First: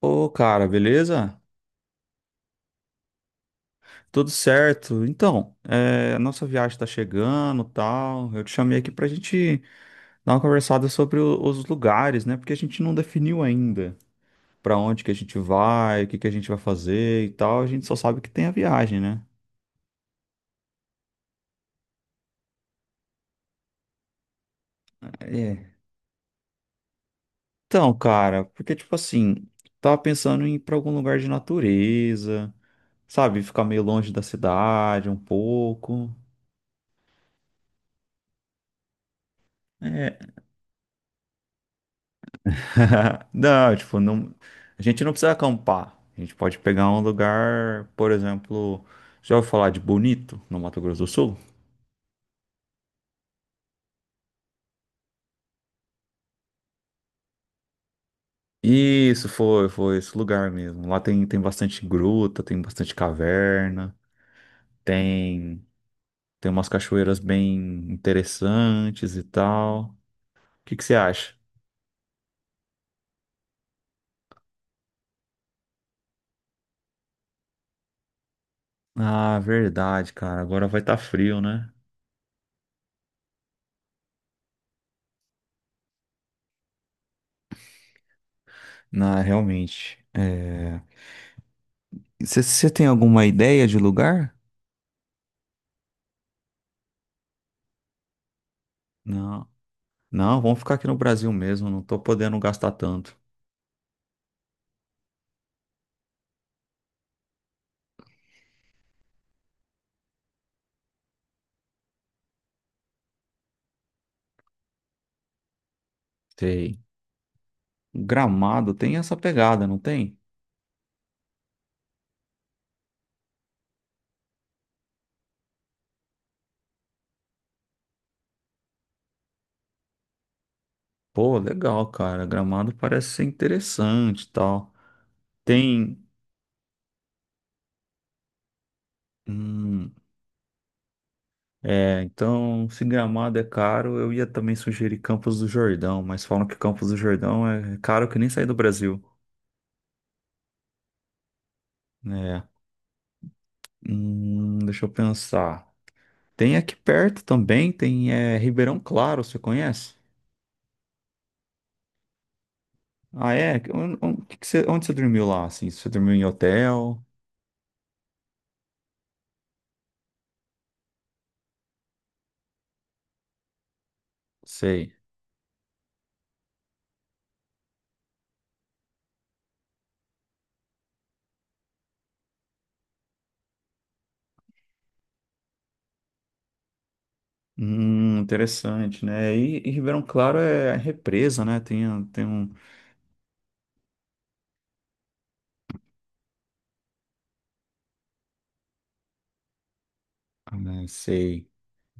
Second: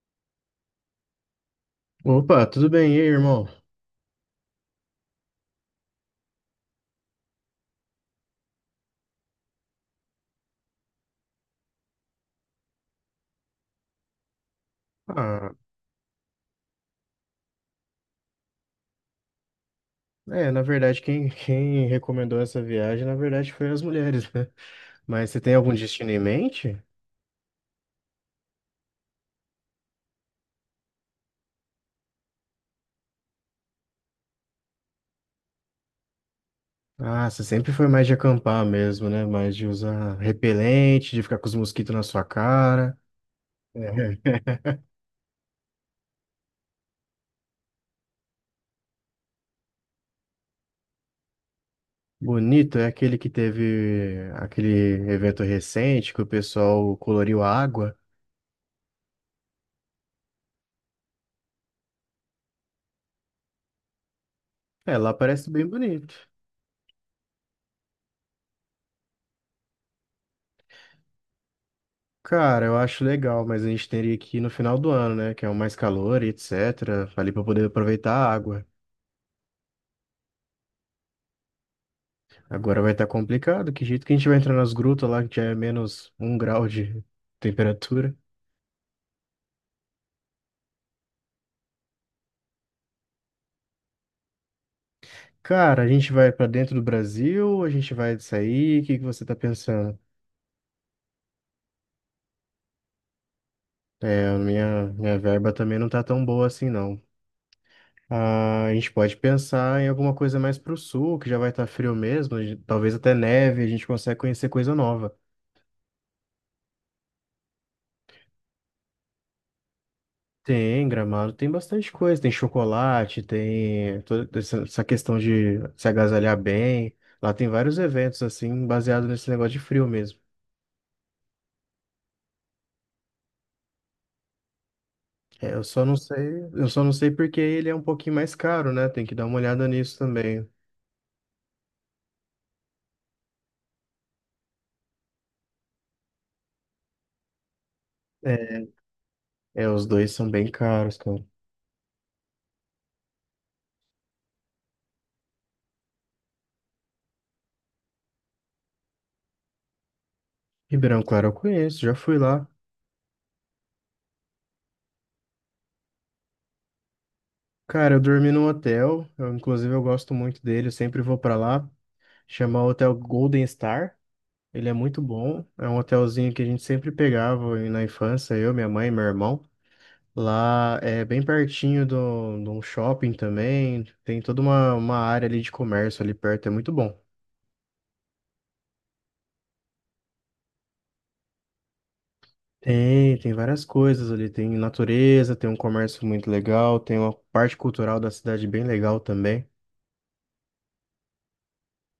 Ô, cara, beleza? Opa, tudo bem? E aí, irmão? Tudo certo. Então, a nossa viagem tá chegando, tal. Eu te chamei aqui pra gente dar uma conversada sobre os lugares, né? Porque a gente não definiu ainda pra onde que a gente Ah, vai, o que que a gente vai fazer e tal. A gente só sabe que tem a viagem, né? é, na verdade, quem recomendou essa viagem, na verdade, foi as mulheres, né? Mas você tem É. algum destino em mente? Então, cara, porque tipo assim, tava pensando em ir pra algum lugar de natureza, sabe? Ficar meio longe da cidade um pouco. Ah, você sempre foi mais de acampar mesmo, né? Mais de É. usar repelente, de ficar com os mosquitos na sua cara. Não, tipo, não, É. a gente não precisa acampar. A gente pode pegar um lugar, por exemplo, já ouviu falar de Bonito, no Mato Grosso do Sul? Bonito é aquele que teve aquele evento recente que o pessoal coloriu a água. Isso, foi esse lugar mesmo. Lá tem bastante gruta, tem bastante caverna, É, lá parece tem, bem bonito. tem umas cachoeiras bem interessantes e tal. O que que você acha? Cara, eu acho legal, mas a gente teria que ir no final do ano, né? Que é o mais calor e etc. Ali para poder aproveitar a água. Ah, verdade, cara. Agora vai estar frio, né? Agora vai estar complicado. Que jeito que a gente vai entrar nas grutas lá que já é menos um grau de temperatura? Não, realmente. Você tem alguma ideia de lugar? Cara, a gente vai para dentro do Brasil, a gente vai sair. O que que você tá Não. pensando? Não, vamos ficar aqui no Brasil mesmo, não tô podendo gastar tanto. É, a minha verba também não tá tão boa assim, não. Ah, a gente pode pensar em alguma coisa mais pro sul, que já vai estar frio mesmo. Talvez até neve, a gente consegue conhecer coisa nova. Sei. Gramado tem essa pegada, não tem? Tem Gramado, tem bastante coisa. Tem chocolate, tem toda essa questão de se agasalhar bem. Lá tem vários eventos, assim, baseado nesse negócio de frio mesmo. Pô, legal, cara. Gramado parece ser interessante e tal. É, eu só não Tem. sei, eu só não sei porque ele é um pouquinho mais caro, né? Tem que dar uma olhada hum, nisso também. Então, se Gramado é caro, eu ia também sugerir Campos do Jordão, mas falam que Campos do Jordão é caro que nem sair do É, Brasil. é, os dois são bem caros, cara. É. Deixa eu pensar. Tem aqui perto também, Ribeirão Claro, você conhece? Ribeirão Claro eu conheço, já fui lá. Ah, é? Onde onde você dormiu lá, assim? Você dormiu em hotel? Cara, eu dormi num hotel, eu, inclusive eu gosto muito dele, eu sempre vou pra lá. Chama Hotel Golden Star. Ele é Sei. muito bom. É um hotelzinho que a gente sempre pegava na infância, eu, minha mãe e meu irmão. Lá é bem pertinho de um shopping também. Tem toda uma área ali de comércio ali perto, é muito bom. Interessante, né? E Ribeirão Claro é represa, né? Tem um. Tem, tem várias coisas ali. Tem natureza, tem um comércio muito legal, tem uma parte cultural da cidade bem legal também. Ah, né, sei.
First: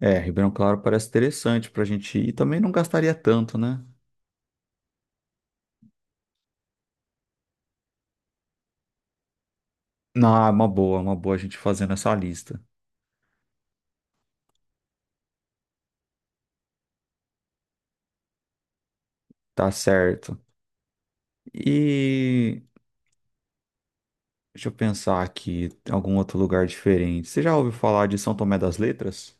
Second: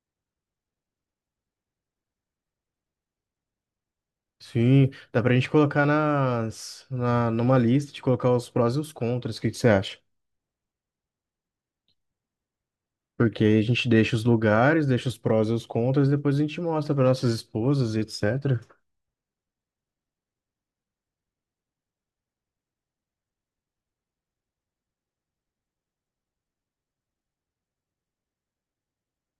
É, Ribeirão Claro parece interessante pra gente ir. E também não gastaria tanto, né? Sim, dá pra gente colocar numa lista de colocar os prós e os contras. O que que você acha? Não, é uma boa a gente fazendo essa lista. Porque aí a gente deixa os lugares, deixa os prós e os contras, depois a gente mostra para nossas esposas e etc. Tá certo. E... Deixa eu pensar aqui, algum outro lugar diferente. Você já ouviu falar de São Tomé das Letras?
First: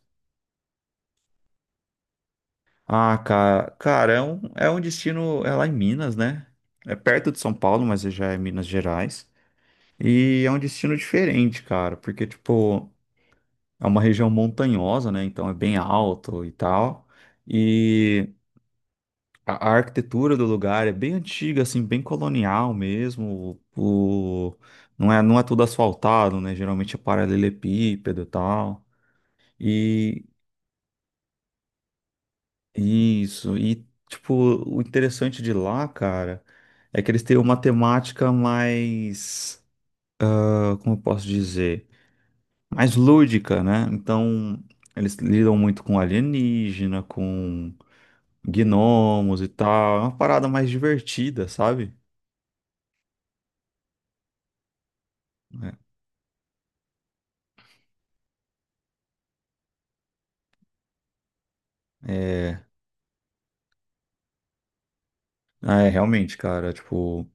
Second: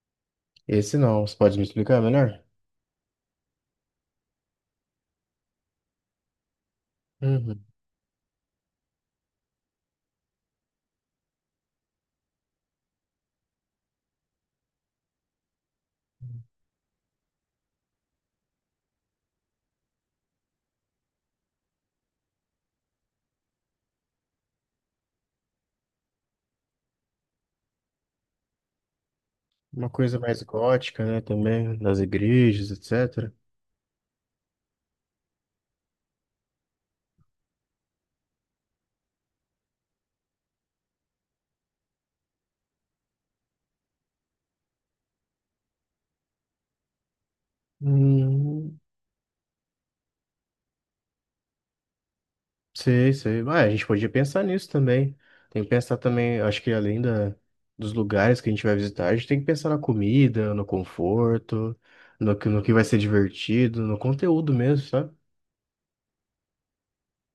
Esse não, você pode me explicar melhor? Ah, cara, cara, é um, destino, é lá em Minas, né? É perto de São Uhum. Paulo, mas já é Minas Gerais. E é um destino diferente, cara, porque, tipo, é uma região montanhosa, né? Então é bem alto e tal. E a arquitetura do lugar é bem antiga, assim, bem colonial mesmo. O, não é tudo asfaltado, né? Geralmente é paralelepípedo e tal. Uma coisa mais gótica, né, também, das igrejas, etc. Isso, e tipo, o interessante de lá, cara, é que eles têm uma temática mais, ah, como eu posso dizer, mais lúdica, né? Então, eles lidam muito com alienígena, com Hum, gnomos e tal, é uma parada mais divertida, sabe? Sei, sei. Ah, a gente podia pensar nisso também. Tem que pensar também, acho que além dos lugares que a gente vai visitar, a gente tem que pensar na comida, no conforto, no É, que vai ser divertido, no conteúdo mesmo, sabe? ah, realmente, cara, tipo,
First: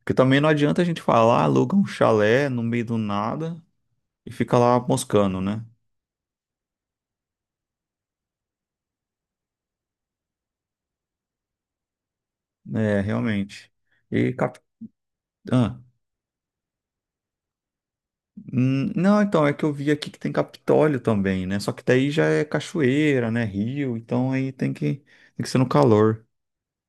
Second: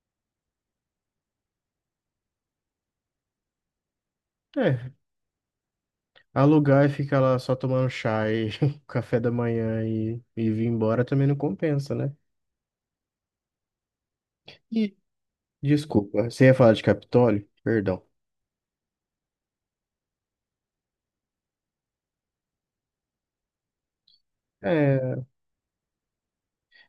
porque também não adianta a gente falar, aluga um chalé no meio do nada e fica lá É. moscando, né? Alugar e ficar lá só tomando chá e café da manhã e vir embora também não compensa, né? É, realmente. E E, cap... desculpa, você ia falar de Capitólio? Perdão. Não, então, é que eu vi aqui que tem Capitólio também, né? Só que daí já é cachoeira, né? Rio, então aí É, tem que ser no calor.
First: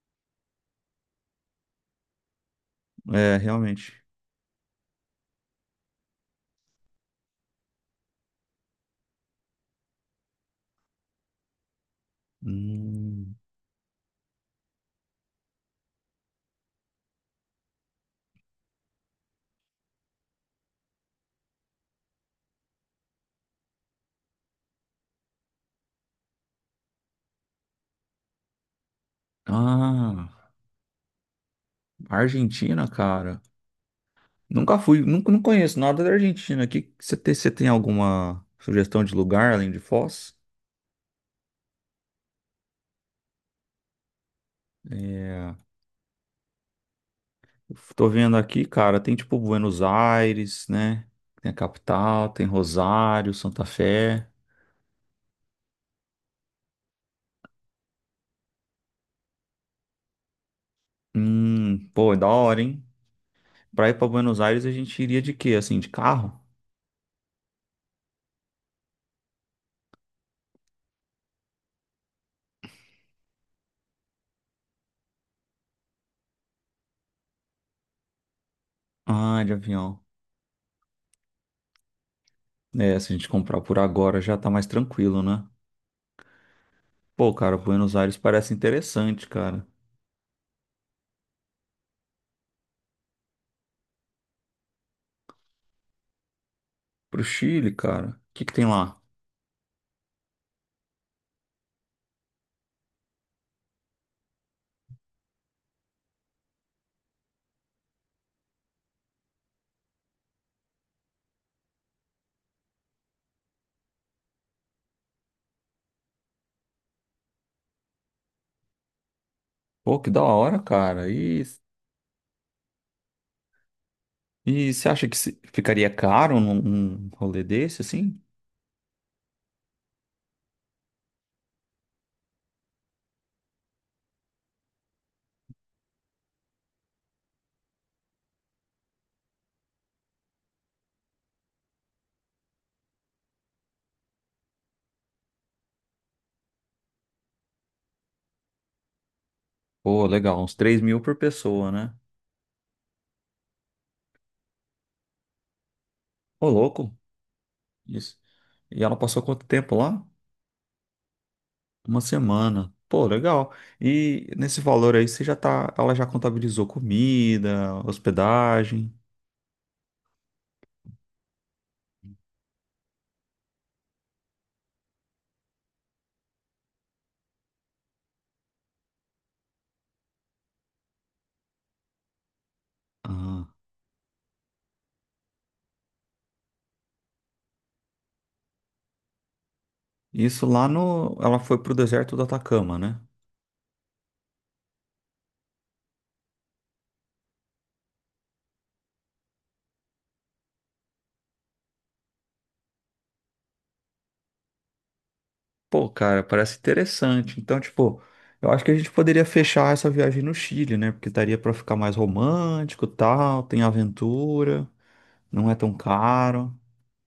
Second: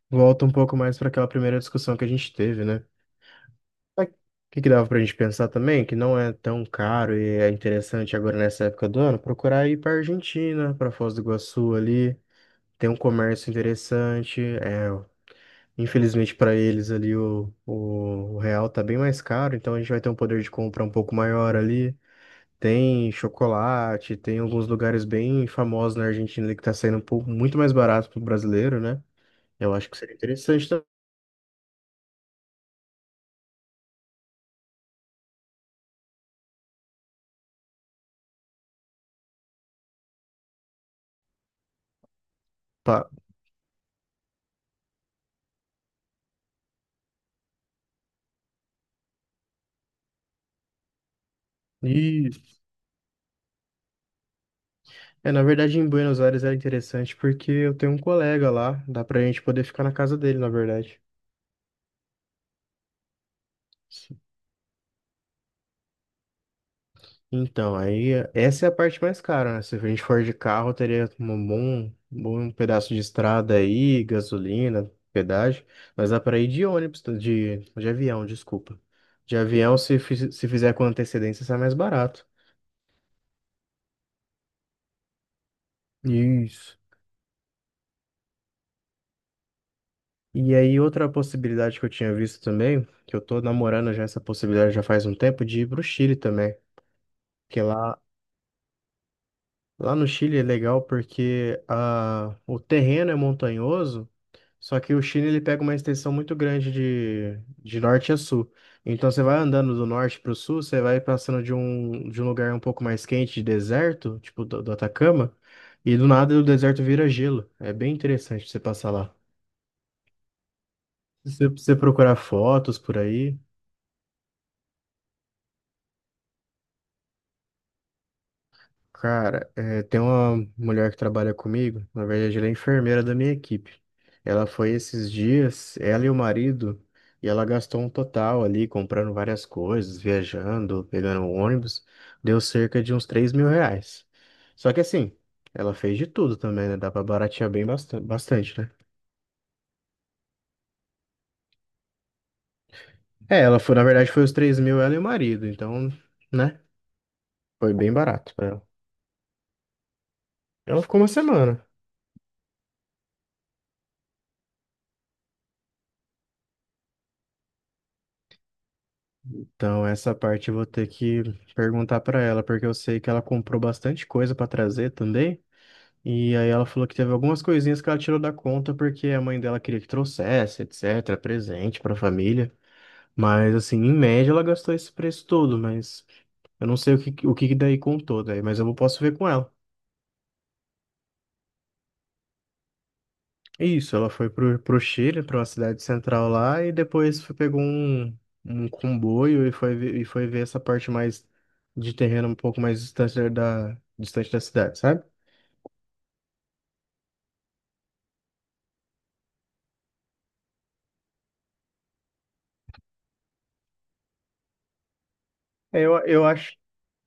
volta um pouco mais para aquela primeira discussão que a gente teve, né? É, realmente. Mas o que que dava pra gente pensar também, que não é tão caro e é interessante agora nessa época do ano, procurar ir pra Argentina, pra Foz do Iguaçu ali. Tem um Hum. comércio interessante, é, infelizmente para eles ali o real tá bem mais caro, então a gente vai ter um poder de compra um pouco maior ali. Tem chocolate, tem alguns lugares bem famosos na Argentina ali que tá saindo um pouco muito mais barato pro brasileiro, né? Eu acho que seria Ah, interessante. Argentina, cara. Nunca fui, nunca, não conheço nada da Argentina. Aqui, você tem alguma sugestão de lugar além de Foz? Tá. É, tô vendo aqui, cara, tem tipo Buenos Aires, né? Tem a capital, E tem Rosário, Santa Fé. é, na verdade em Buenos Aires era interessante porque eu tenho um colega lá, dá pra gente poder ficar na casa dele, na verdade. Pô, é da hora, hein? Pra ir pra Buenos Aires, a gente iria de quê? Assim, de carro? Então, aí essa é a parte mais cara, né? Se a gente for de carro, teria um bom, bom pedaço de estrada aí, gasolina, pedágio, mas dá para ir de ônibus, tá? De avião, desculpa. De Ah, de avião, avião. Se fizer com antecedência, sai mais barato. É, se a gente comprar por agora já tá mais tranquilo, né? Isso. Pô, cara, Buenos Aires parece interessante, cara. E aí, outra possibilidade que eu tinha visto também, que eu tô namorando já essa possibilidade já faz um tempo, de ir pro Chile também. Pro Porque Chile, lá, cara. O que que tem lá? lá no Chile é legal porque a, o terreno é montanhoso. Só que o Chile ele pega uma extensão muito grande de norte a sul. Então você vai andando do norte para o sul, você vai passando de um lugar um pouco mais quente, de deserto, tipo do Atacama, e do nada o deserto vira gelo. É bem interessante você passar lá. Pô, que da hora, cara. Se E, você procurar fotos por aí. e você acha que ficaria caro num rolê desse, assim? Cara, tem uma mulher que trabalha comigo, na verdade ela é enfermeira da minha equipe. Ela foi esses dias, ela e o marido, e ela gastou um total ali, comprando várias coisas, viajando, pegando um ônibus, deu cerca de uns R$ 3.000. Só que assim, ela fez de tudo também, né? Dá pra baratear bem bastante, bastante, né? Pô, legal, uns 3 mil por pessoa, né? É, ela foi, na verdade foi os 3.000 ela e o marido, então, Ô, né? louco. Foi bem Isso. barato pra ela. E ela passou quanto tempo lá? Ela ficou uma semana. Uma semana. Pô, legal. E nesse valor aí, ela já contabilizou comida, hospedagem. Então, essa parte eu vou ter que perguntar pra ela, porque eu sei que ela comprou bastante coisa pra trazer também. E aí ela falou que teve algumas coisinhas que ela tirou da conta porque a mãe dela queria que trouxesse, etc, presente pra família. Ah, Mas assim, em média ela gastou esse preço todo, mas eu não sei o que que daí contou daí, mas eu posso ver com ela. isso, lá no, ela foi pro deserto do Atacama, né? Isso, ela foi pro Chile, para uma cidade central lá, e depois pegou um, um comboio e foi, e foi ver essa parte mais de terreno um pouco mais distante distante da cidade, sabe? Pô, cara, parece interessante. Então, tipo, eu acho que a gente poderia fechar essa viagem no Chile, né? Porque daria pra ficar mais romântico, e tal, tem aventura, não é tão É, caro.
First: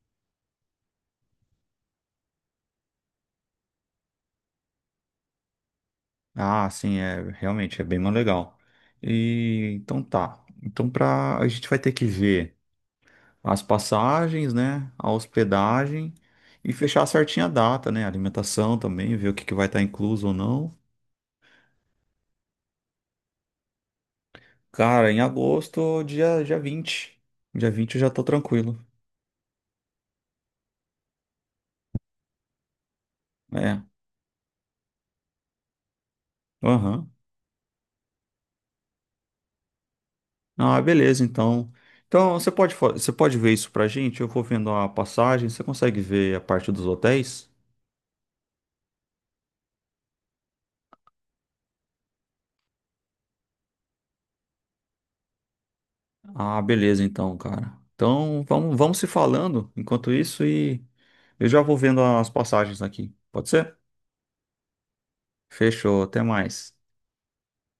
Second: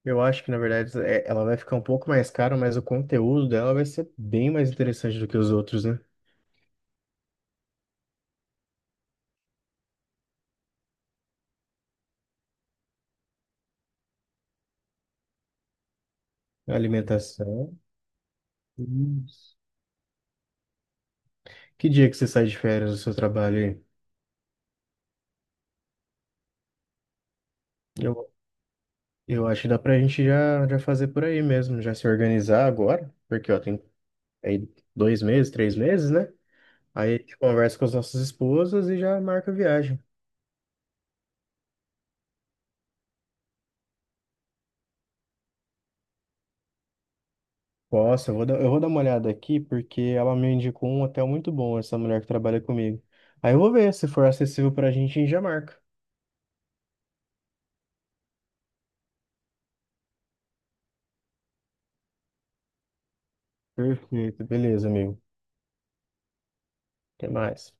eu acho que, na verdade, ela vai ficar um pouco mais cara, mas o conteúdo dela vai ser bem mais interessante do que os outros, né? Ah, sim, é, realmente é bem mais legal. E então tá. Então a gente vai ter que ver as passagens, né? A hospedagem e A fechar certinha a alimentação. data, né? Alimentação também, ver o que que Isso. vai estar incluso ou não. Que dia que você sai de férias do seu trabalho aí? Cara, em agosto, dia 20. Dia 20 eu já tô Eu, tranquilo. eu acho que dá pra gente já fazer por aí mesmo, já se organizar agora, porque ó, É. tem aí dois meses, três meses, né? Aham. Aí a gente conversa com as nossas esposas e já marca a viagem. Ah, beleza, então. Então, você pode ver isso pra gente? Eu vou vendo a passagem. Você consegue ver a parte dos hotéis? Posso. Eu vou dar uma olhada aqui porque ela me indicou um hotel muito bom, essa mulher que trabalha comigo. Aí eu vou ver, se for acessível pra gente, a gente já marca. Ah, beleza, então, cara. Então, vamos se falando enquanto isso e eu já vou vendo as passagens aqui. Pode ser? Perfeito, beleza, amigo. Fechou, até mais. Até mais.